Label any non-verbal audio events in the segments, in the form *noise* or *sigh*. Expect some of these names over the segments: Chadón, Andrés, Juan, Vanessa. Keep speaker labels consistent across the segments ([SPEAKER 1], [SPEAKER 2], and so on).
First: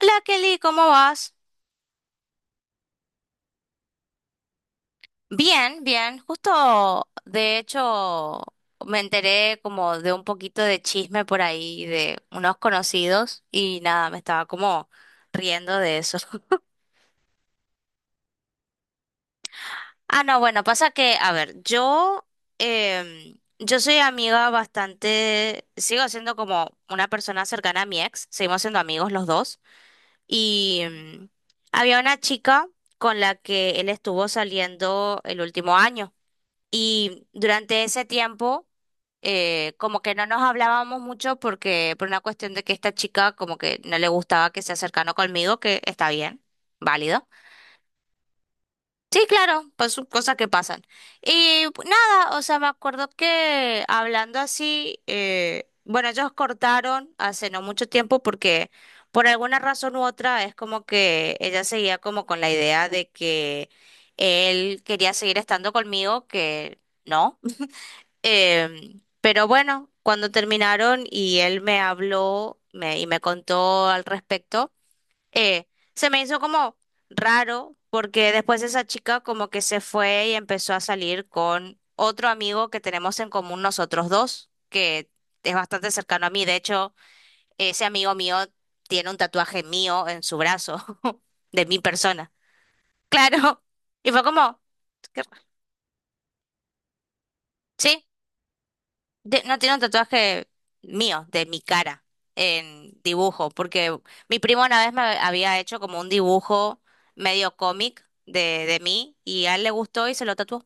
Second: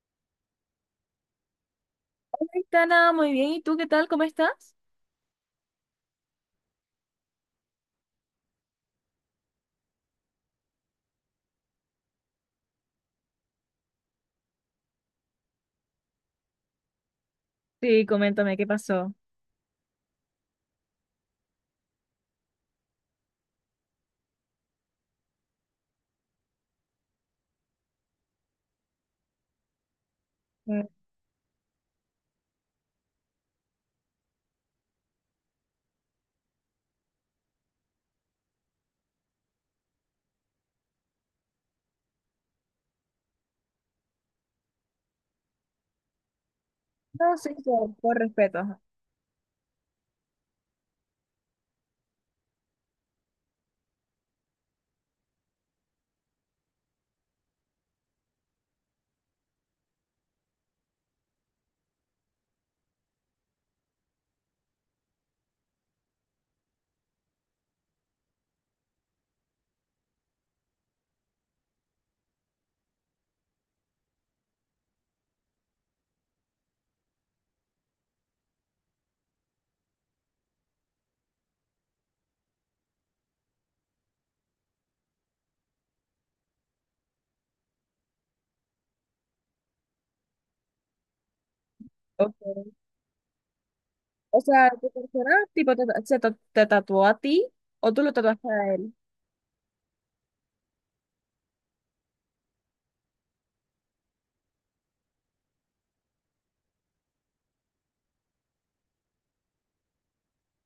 [SPEAKER 1] Hola Kelly, ¿cómo vas?
[SPEAKER 2] Tana, muy bien. ¿Y tú qué tal? ¿Cómo estás?
[SPEAKER 1] Bien, bien. Justo, de hecho, me enteré como de un poquito de chisme por ahí de unos conocidos y nada, me estaba como riendo de eso. *laughs*
[SPEAKER 2] Sí, coméntame, ¿qué pasó?
[SPEAKER 1] Ah, no, bueno, pasa que, a ver, yo, yo soy amiga bastante, sigo siendo como una persona cercana a mi ex, seguimos siendo amigos los dos y
[SPEAKER 2] Mm.
[SPEAKER 1] em, había una chica con la que él estuvo saliendo el último año. Y durante ese tiempo, como que no nos hablábamos mucho porque, por una cuestión de que esta chica como que no le gustaba que se acercara conmigo, que está bien, válido.
[SPEAKER 2] No, sí, por respeto, ajá.
[SPEAKER 1] Sí, claro, pues son cosas que pasan. Y pues, nada, o sea, me acuerdo que hablando así, bueno, ellos cortaron hace no mucho tiempo porque por alguna razón u otra es como que ella seguía como con la idea de que él quería seguir estando conmigo, que no. Pero bueno, cuando terminaron y él me habló y me contó al respecto, eh, se me hizo como raro porque después esa chica como que se fue y empezó a salir con otro amigo que tenemos en común nosotros dos, que es bastante cercano a mí. De hecho, ese amigo mío tiene un tatuaje mío en su brazo, *laughs* de mi persona.
[SPEAKER 2] Ok.
[SPEAKER 1] Claro. Y fue
[SPEAKER 2] O
[SPEAKER 1] como...
[SPEAKER 2] sea, ¿tu persona tipo te, te tatuó a ti o tú
[SPEAKER 1] sí.
[SPEAKER 2] lo tatuaste a él?
[SPEAKER 1] No tiene un tatuaje mío, de mi cara, en dibujo, porque mi primo una vez me había hecho como un dibujo medio cómic de mí y a él le gustó y se lo tatuó.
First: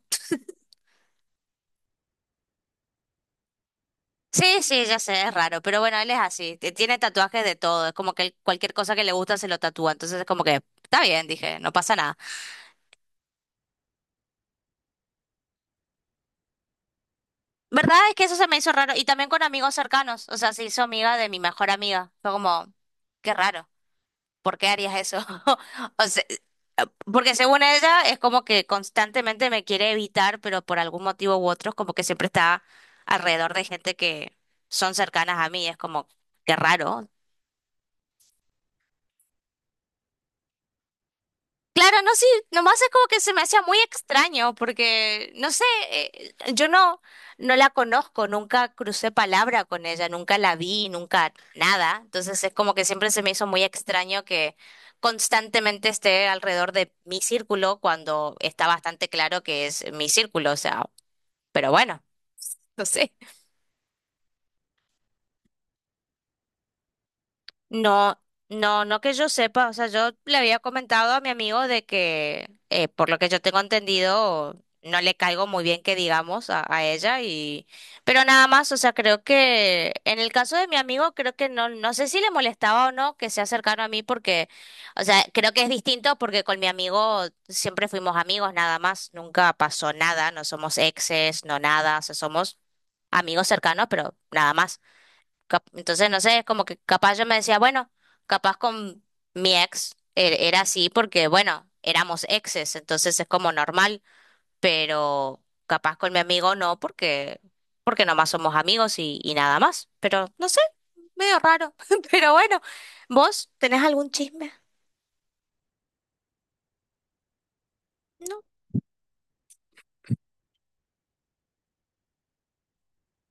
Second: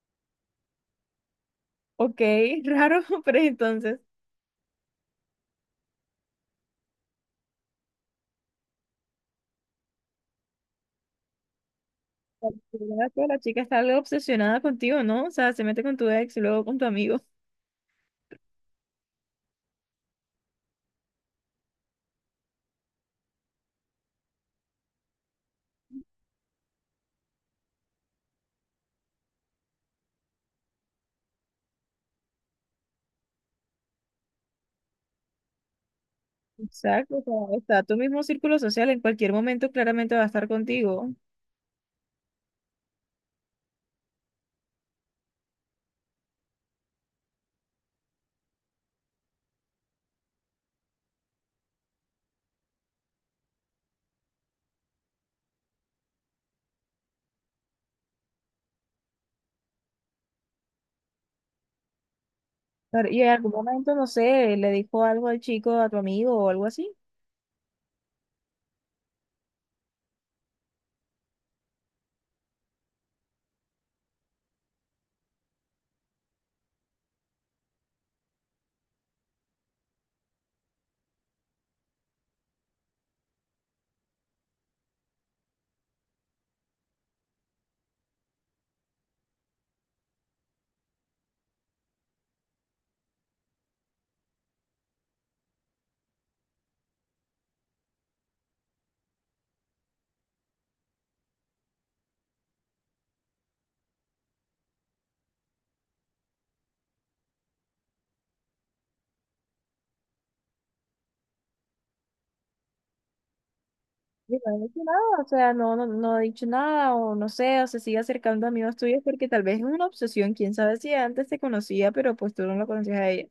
[SPEAKER 2] Ok, *laughs* raro, pero entonces,
[SPEAKER 1] Sí, sí, ya sé, es raro, pero bueno, él es así, tiene tatuajes de todo, es como que él cualquier cosa que le gusta se lo tatúa, entonces es como que está bien, dije, no pasa nada.
[SPEAKER 2] porque yo ya que la chica está algo obsesionada contigo, ¿no? O sea, se mete con tu ex y luego con tu amigo.
[SPEAKER 1] ¿Verdad? Es que eso se me hizo raro y también con amigos cercanos, o sea, se hizo amiga de mi mejor amiga, fue como, qué raro. ¿Por qué harías eso? *laughs* O sea, eh, porque según ella es como que constantemente me quiere evitar, pero por algún motivo u otro es como que siempre está alrededor de gente que son cercanas a mí. Es como, qué raro.
[SPEAKER 2] Exacto, o sea, está tu mismo círculo social, en cualquier momento claramente va a estar contigo.
[SPEAKER 1] Claro, no, sí, nomás es como que se me hacía muy extraño porque, no sé, yo no, no la conozco, nunca crucé palabra con ella, nunca la vi, nunca nada, entonces es como que siempre se me hizo muy extraño que constantemente esté alrededor de mi círculo cuando está bastante claro que es mi círculo, o sea, pero bueno, *laughs* no
[SPEAKER 2] Pero,
[SPEAKER 1] sé.
[SPEAKER 2] y en algún momento, no sé, le dijo algo al chico, a tu amigo o algo así.
[SPEAKER 1] No, no, no que yo sepa, o sea, yo le había comentado a mi amigo de que, por lo que yo tengo entendido, no le caigo muy bien que digamos a ella y, pero nada más, o sea, creo que en el caso de mi amigo, creo que no, no sé si le molestaba o no que sea cercano a mí porque, o sea, creo que es distinto porque con mi amigo siempre fuimos amigos nada más, nunca pasó nada, no somos exes, no nada, o sea, somos amigos cercanos, pero nada más. Entonces, no sé, es como que capaz yo me decía, bueno, capaz con mi ex era así porque, bueno, éramos exes, entonces es como normal, pero capaz con mi amigo no porque nomás somos amigos y nada más. Pero, no sé, medio raro. *laughs* Pero bueno, ¿vos tenés algún
[SPEAKER 2] Yo
[SPEAKER 1] chisme?
[SPEAKER 2] no he dicho nada, o sea, no he dicho nada, o no sé, o se sigue
[SPEAKER 1] No.
[SPEAKER 2] acercando a amigos tuyos porque tal vez es una obsesión, quién sabe si antes te conocía, pero pues tú no la conocías a ella.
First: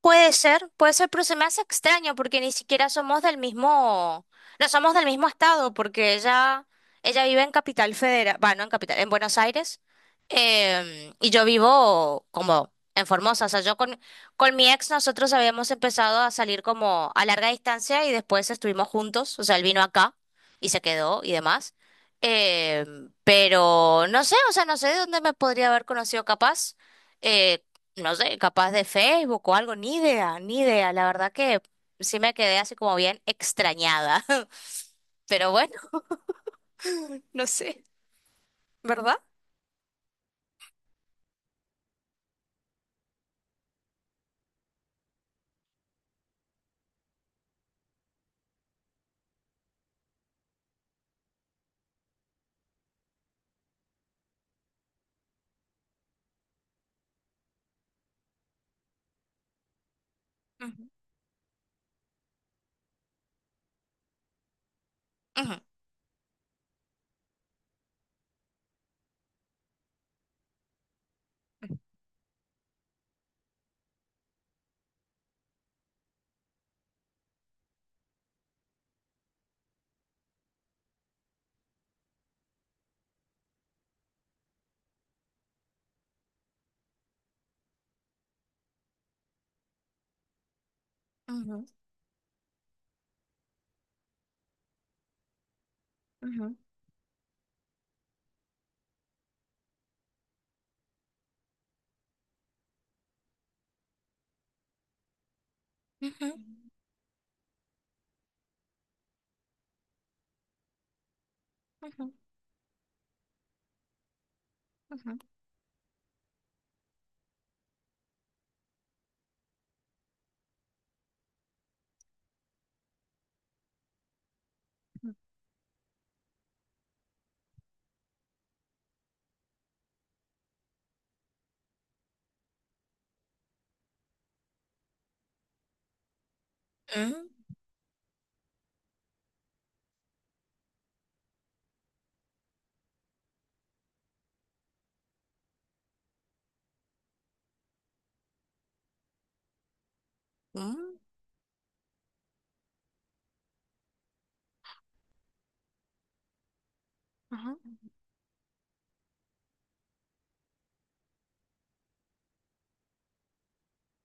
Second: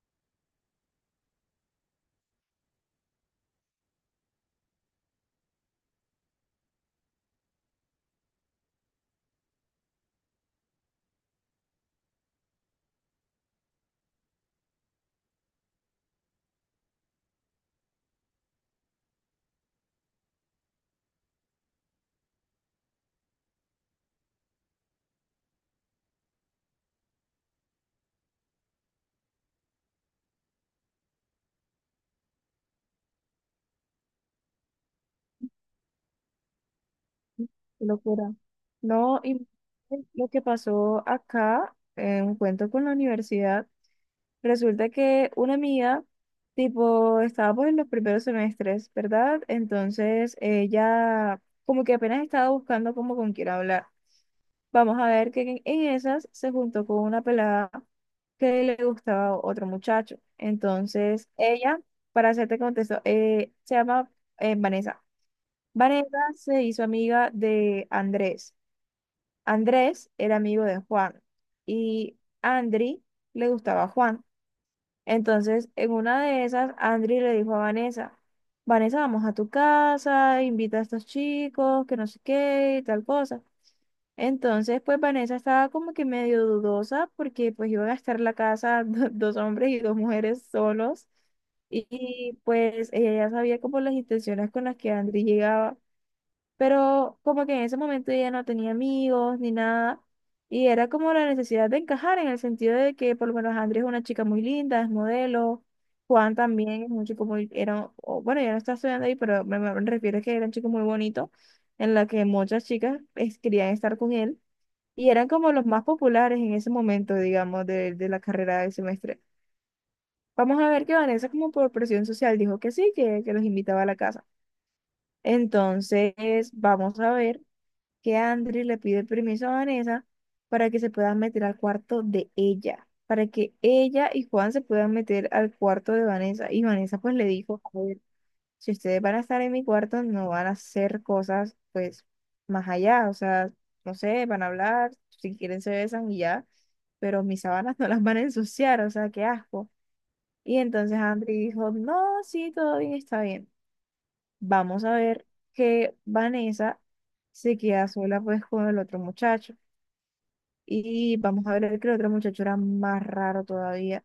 [SPEAKER 1] Puede ser, puede ser, pero se me hace extraño porque ni siquiera somos del mismo, no somos del mismo estado, porque ella vive en Capital Federal, bueno, en Capital, en Buenos Aires, y yo vivo como en Formosa, o sea, con mi ex nosotros habíamos empezado a salir como a larga distancia y después estuvimos juntos, o sea, él vino acá y se quedó y demás, pero no sé, o sea, no sé de dónde me podría haber conocido capaz. eh, no sé, capaz de Facebook o algo, ni idea, ni idea. La verdad que sí me quedé así como bien extrañada. *laughs* Pero bueno, no sé,
[SPEAKER 2] Qué locura.
[SPEAKER 1] ¿verdad?
[SPEAKER 2] No, y lo que pasó acá, en un cuento con la universidad, resulta que una amiga, tipo, estábamos en los primeros semestres, ¿verdad? Entonces ella, como que apenas estaba buscando como con quién hablar. Vamos a ver que en esas se juntó con una pelada que le gustaba a otro muchacho.
[SPEAKER 1] Ujú,
[SPEAKER 2] Entonces, ella, para hacerte contexto, se llama Vanessa.
[SPEAKER 1] ujú,
[SPEAKER 2] Vanessa se hizo amiga de Andrés. Andrés era amigo de Juan y Andri le gustaba a Juan. Entonces, en una de esas, Andri le dijo a Vanessa: Vanessa, vamos a tu casa, invita a estos chicos, que no sé qué, y tal cosa. Entonces, pues Vanessa estaba como que medio dudosa porque pues iba a gastar la casa *laughs* dos hombres y dos mujeres solos
[SPEAKER 1] ujú,
[SPEAKER 2] y, pues ella ya sabía como las intenciones con las que Andri llegaba,
[SPEAKER 1] ujú,
[SPEAKER 2] pero como que en ese momento ella no tenía amigos ni nada, y era como la necesidad de encajar en el sentido de que por lo menos Andri es una chica muy linda, es modelo.
[SPEAKER 1] ujú,
[SPEAKER 2] Juan también es un chico muy, era, o, bueno, ya no está estudiando ahí, pero me refiero a que era un chico muy bonito en la
[SPEAKER 1] ujú,
[SPEAKER 2] que muchas chicas pues querían estar con él, y
[SPEAKER 1] ujú,
[SPEAKER 2] eran como los más populares en ese momento, digamos, de la carrera del semestre. Vamos a ver que Vanessa, como por presión social, dijo que sí, que los invitaba a la casa. Entonces, vamos a ver que Andri le pide permiso a Vanessa para que se puedan meter al cuarto de ella, para que ella y Juan se puedan meter al cuarto de Vanessa. Y Vanessa pues le
[SPEAKER 1] mm,
[SPEAKER 2] dijo: si ustedes van a estar en mi cuarto, no van a hacer cosas, pues, más allá, o sea, no sé, van a hablar, si quieren se besan y ya, pero mis sábanas *laughs* no las van a ensuciar, o sea, qué asco. Y
[SPEAKER 1] mm,
[SPEAKER 2] entonces Andri dijo: no, sí, todo bien, está bien. Vamos a ver que Vanessa se
[SPEAKER 1] ujú,
[SPEAKER 2] queda sola, pues, con el otro muchacho. Y vamos a ver que el otro muchacho era más raro todavía,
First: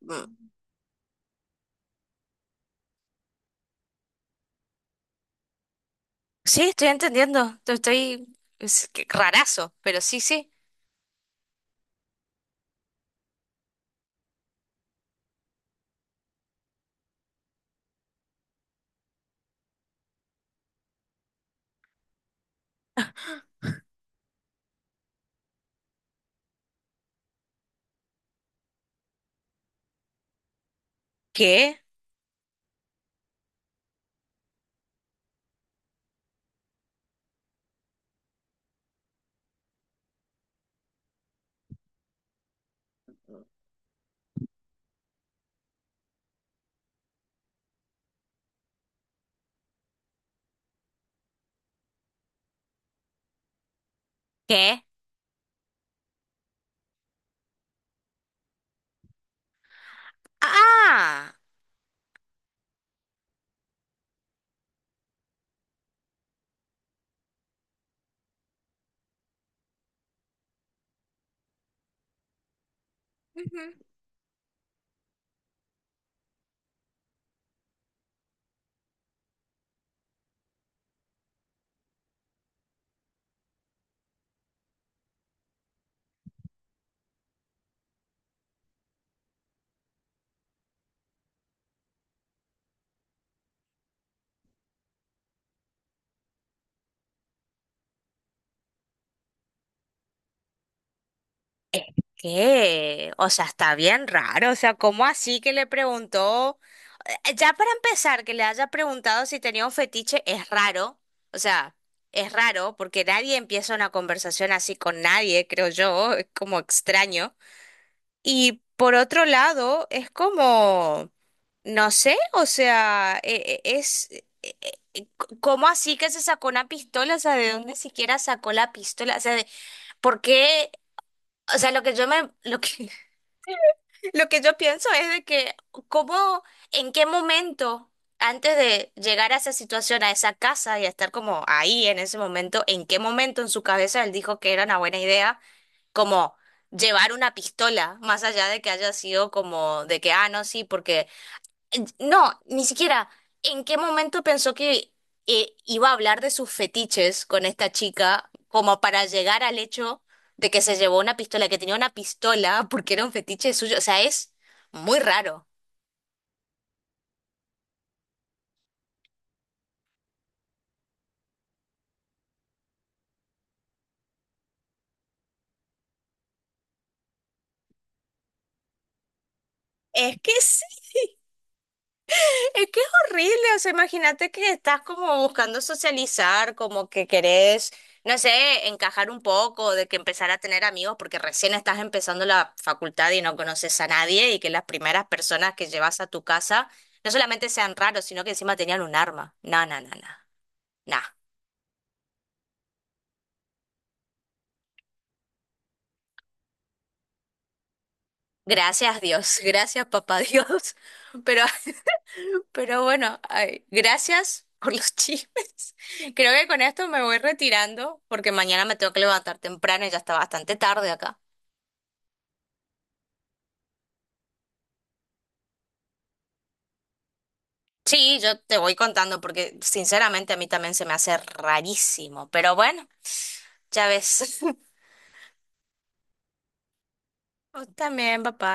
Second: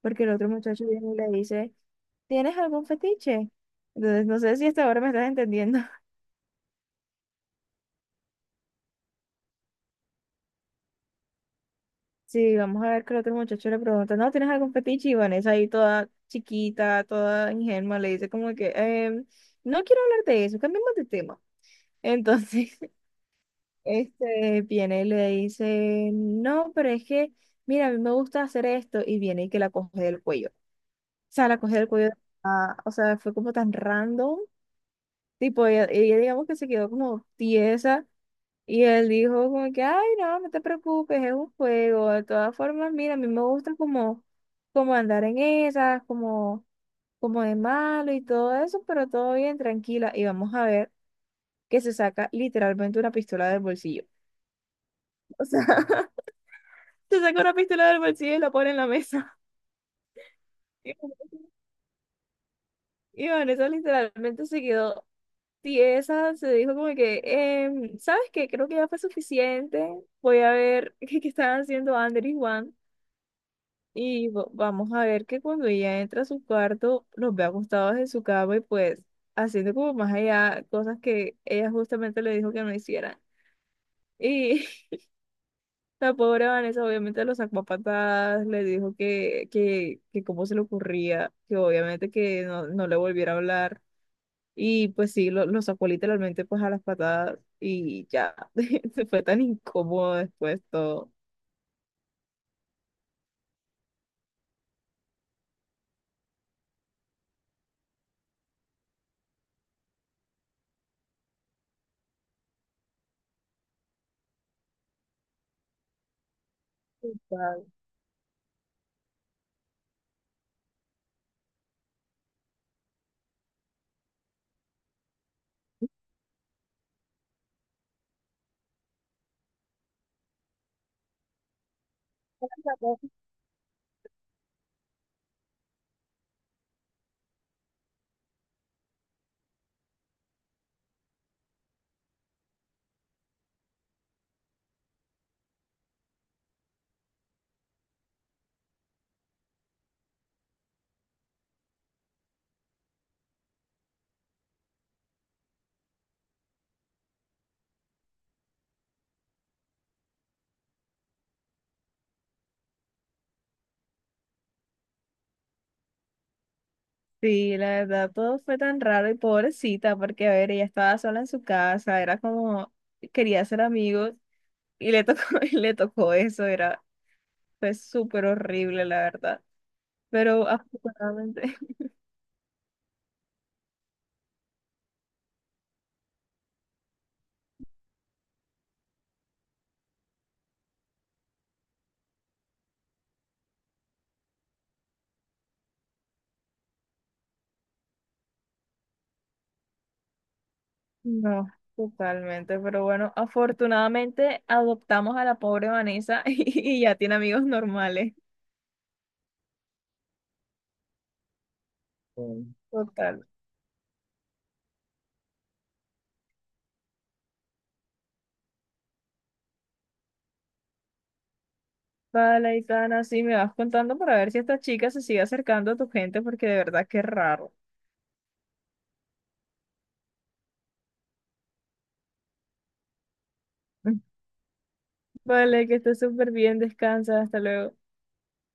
[SPEAKER 2] porque el otro
[SPEAKER 1] mm.
[SPEAKER 2] muchacho viene y le dice: ¿tienes algún fetiche? Entonces, no sé si hasta ahora me estás entendiendo.
[SPEAKER 1] Sí, estoy entendiendo. Te Estoy, es que rarazo, pero sí, sí.
[SPEAKER 2] Sí, vamos a ver que el otro muchacho le pregunta: ¿no tienes algún fetiche? Y Vanessa ahí toda chiquita, toda ingenua, le dice como que: no quiero hablar de eso, cambiemos de tema". Entonces, *laughs* este viene y le dice: no, pero es que, mira, a mí me gusta hacer esto, y viene y que la coge del cuello. O sea, la coge
[SPEAKER 1] ¿Qué?
[SPEAKER 2] del cuello, ah, o sea, fue como tan random, tipo, ella digamos que se quedó como tiesa, y él dijo como que: ay, no, no te preocupes, es un juego. De todas formas, mira, a mí me gusta como, como andar en esas, como, como de malo y todo eso, pero todo bien, tranquila. Y vamos a ver que se saca literalmente una pistola del bolsillo.
[SPEAKER 1] ¿Qué?
[SPEAKER 2] O sea, *laughs* se saca una pistola del bolsillo y la pone en la mesa. *laughs*
[SPEAKER 1] Ah.
[SPEAKER 2] Y Vanessa literalmente se quedó tiesa, se dijo como que: em, ¿sabes qué? Creo que ya fue suficiente. Voy a ver *laughs* qué, qué están haciendo Ander y Juan. Y vamos a ver que cuando ella entra a su cuarto, los ve acostados en su cama y pues haciendo como más allá cosas que ella justamente le dijo que no hicieran. Y *laughs* la pobre Vanessa obviamente lo sacó a patadas, le dijo que, que cómo se le ocurría, que obviamente que no, no le volviera a hablar. Y pues sí, lo sacó literalmente pues a las patadas y ya, *laughs* se fue tan incómodo después todo.
[SPEAKER 1] ¿Qué? O sea, está bien raro. O sea, ¿cómo así que le preguntó? Ya para empezar, que le haya preguntado si tenía un fetiche es raro. O sea, es raro porque nadie empieza una conversación así con nadie, creo yo. Es como extraño.
[SPEAKER 2] Total.
[SPEAKER 1] Y por otro lado, es como, no sé, o sea, es... ¿Cómo así que se sacó una pistola? O sea, ¿de dónde siquiera sacó la pistola? O sea, ¿por qué? O sea, lo que, *laughs* lo que yo pienso es de que, ¿cómo, en qué momento, antes de llegar a esa situación, a esa casa y a estar como ahí en ese momento, en qué momento en su cabeza él dijo que era una buena idea, como llevar una pistola, más allá de que haya sido como de que, ah, no, sí, porque no, ni siquiera. ¿En qué momento pensó que iba a hablar de sus fetiches con esta chica como para llegar al hecho de que se llevó una pistola, que tenía una pistola porque era un fetiche suyo? O sea, es muy raro.
[SPEAKER 2] Sí, la verdad, todo fue tan raro y pobrecita, porque a ver, ella estaba sola en su casa, era como, quería ser amigos y le tocó, *laughs* y le tocó eso, era, fue súper horrible, la verdad.
[SPEAKER 1] Es que
[SPEAKER 2] Pero
[SPEAKER 1] sí,
[SPEAKER 2] afortunadamente,
[SPEAKER 1] es que es horrible, o sea, imagínate que estás como buscando socializar, como que querés, no sé, encajar un poco, de que empezar a tener amigos, porque recién estás empezando la facultad y no conoces a nadie, y que las primeras personas que llevas a tu casa no solamente sean raros, sino que encima tenían un arma. No, no, no, no, no.
[SPEAKER 2] *laughs* no, totalmente, pero bueno, afortunadamente adoptamos a la pobre Vanessa *laughs* y ya tiene amigos normales.
[SPEAKER 1] Gracias Dios, *laughs* gracias papá Dios, *laughs* pero *laughs*
[SPEAKER 2] Mm.
[SPEAKER 1] pero bueno,
[SPEAKER 2] Total.
[SPEAKER 1] ay, gracias por los chismes. *laughs* Creo que con esto me voy retirando porque mañana me tengo que levantar temprano y ya está bastante tarde acá.
[SPEAKER 2] Vale, Itana, sí, me vas contando para ver si esta chica se sigue acercando a tu gente, porque de verdad que es raro.
[SPEAKER 1] Sí, yo te voy contando porque sinceramente a mí también se me hace rarísimo. Pero bueno, ya
[SPEAKER 2] *laughs*
[SPEAKER 1] ves. *laughs*
[SPEAKER 2] Vale, que estés súper bien, descansa, hasta
[SPEAKER 1] Vos
[SPEAKER 2] luego.
[SPEAKER 1] también, papá.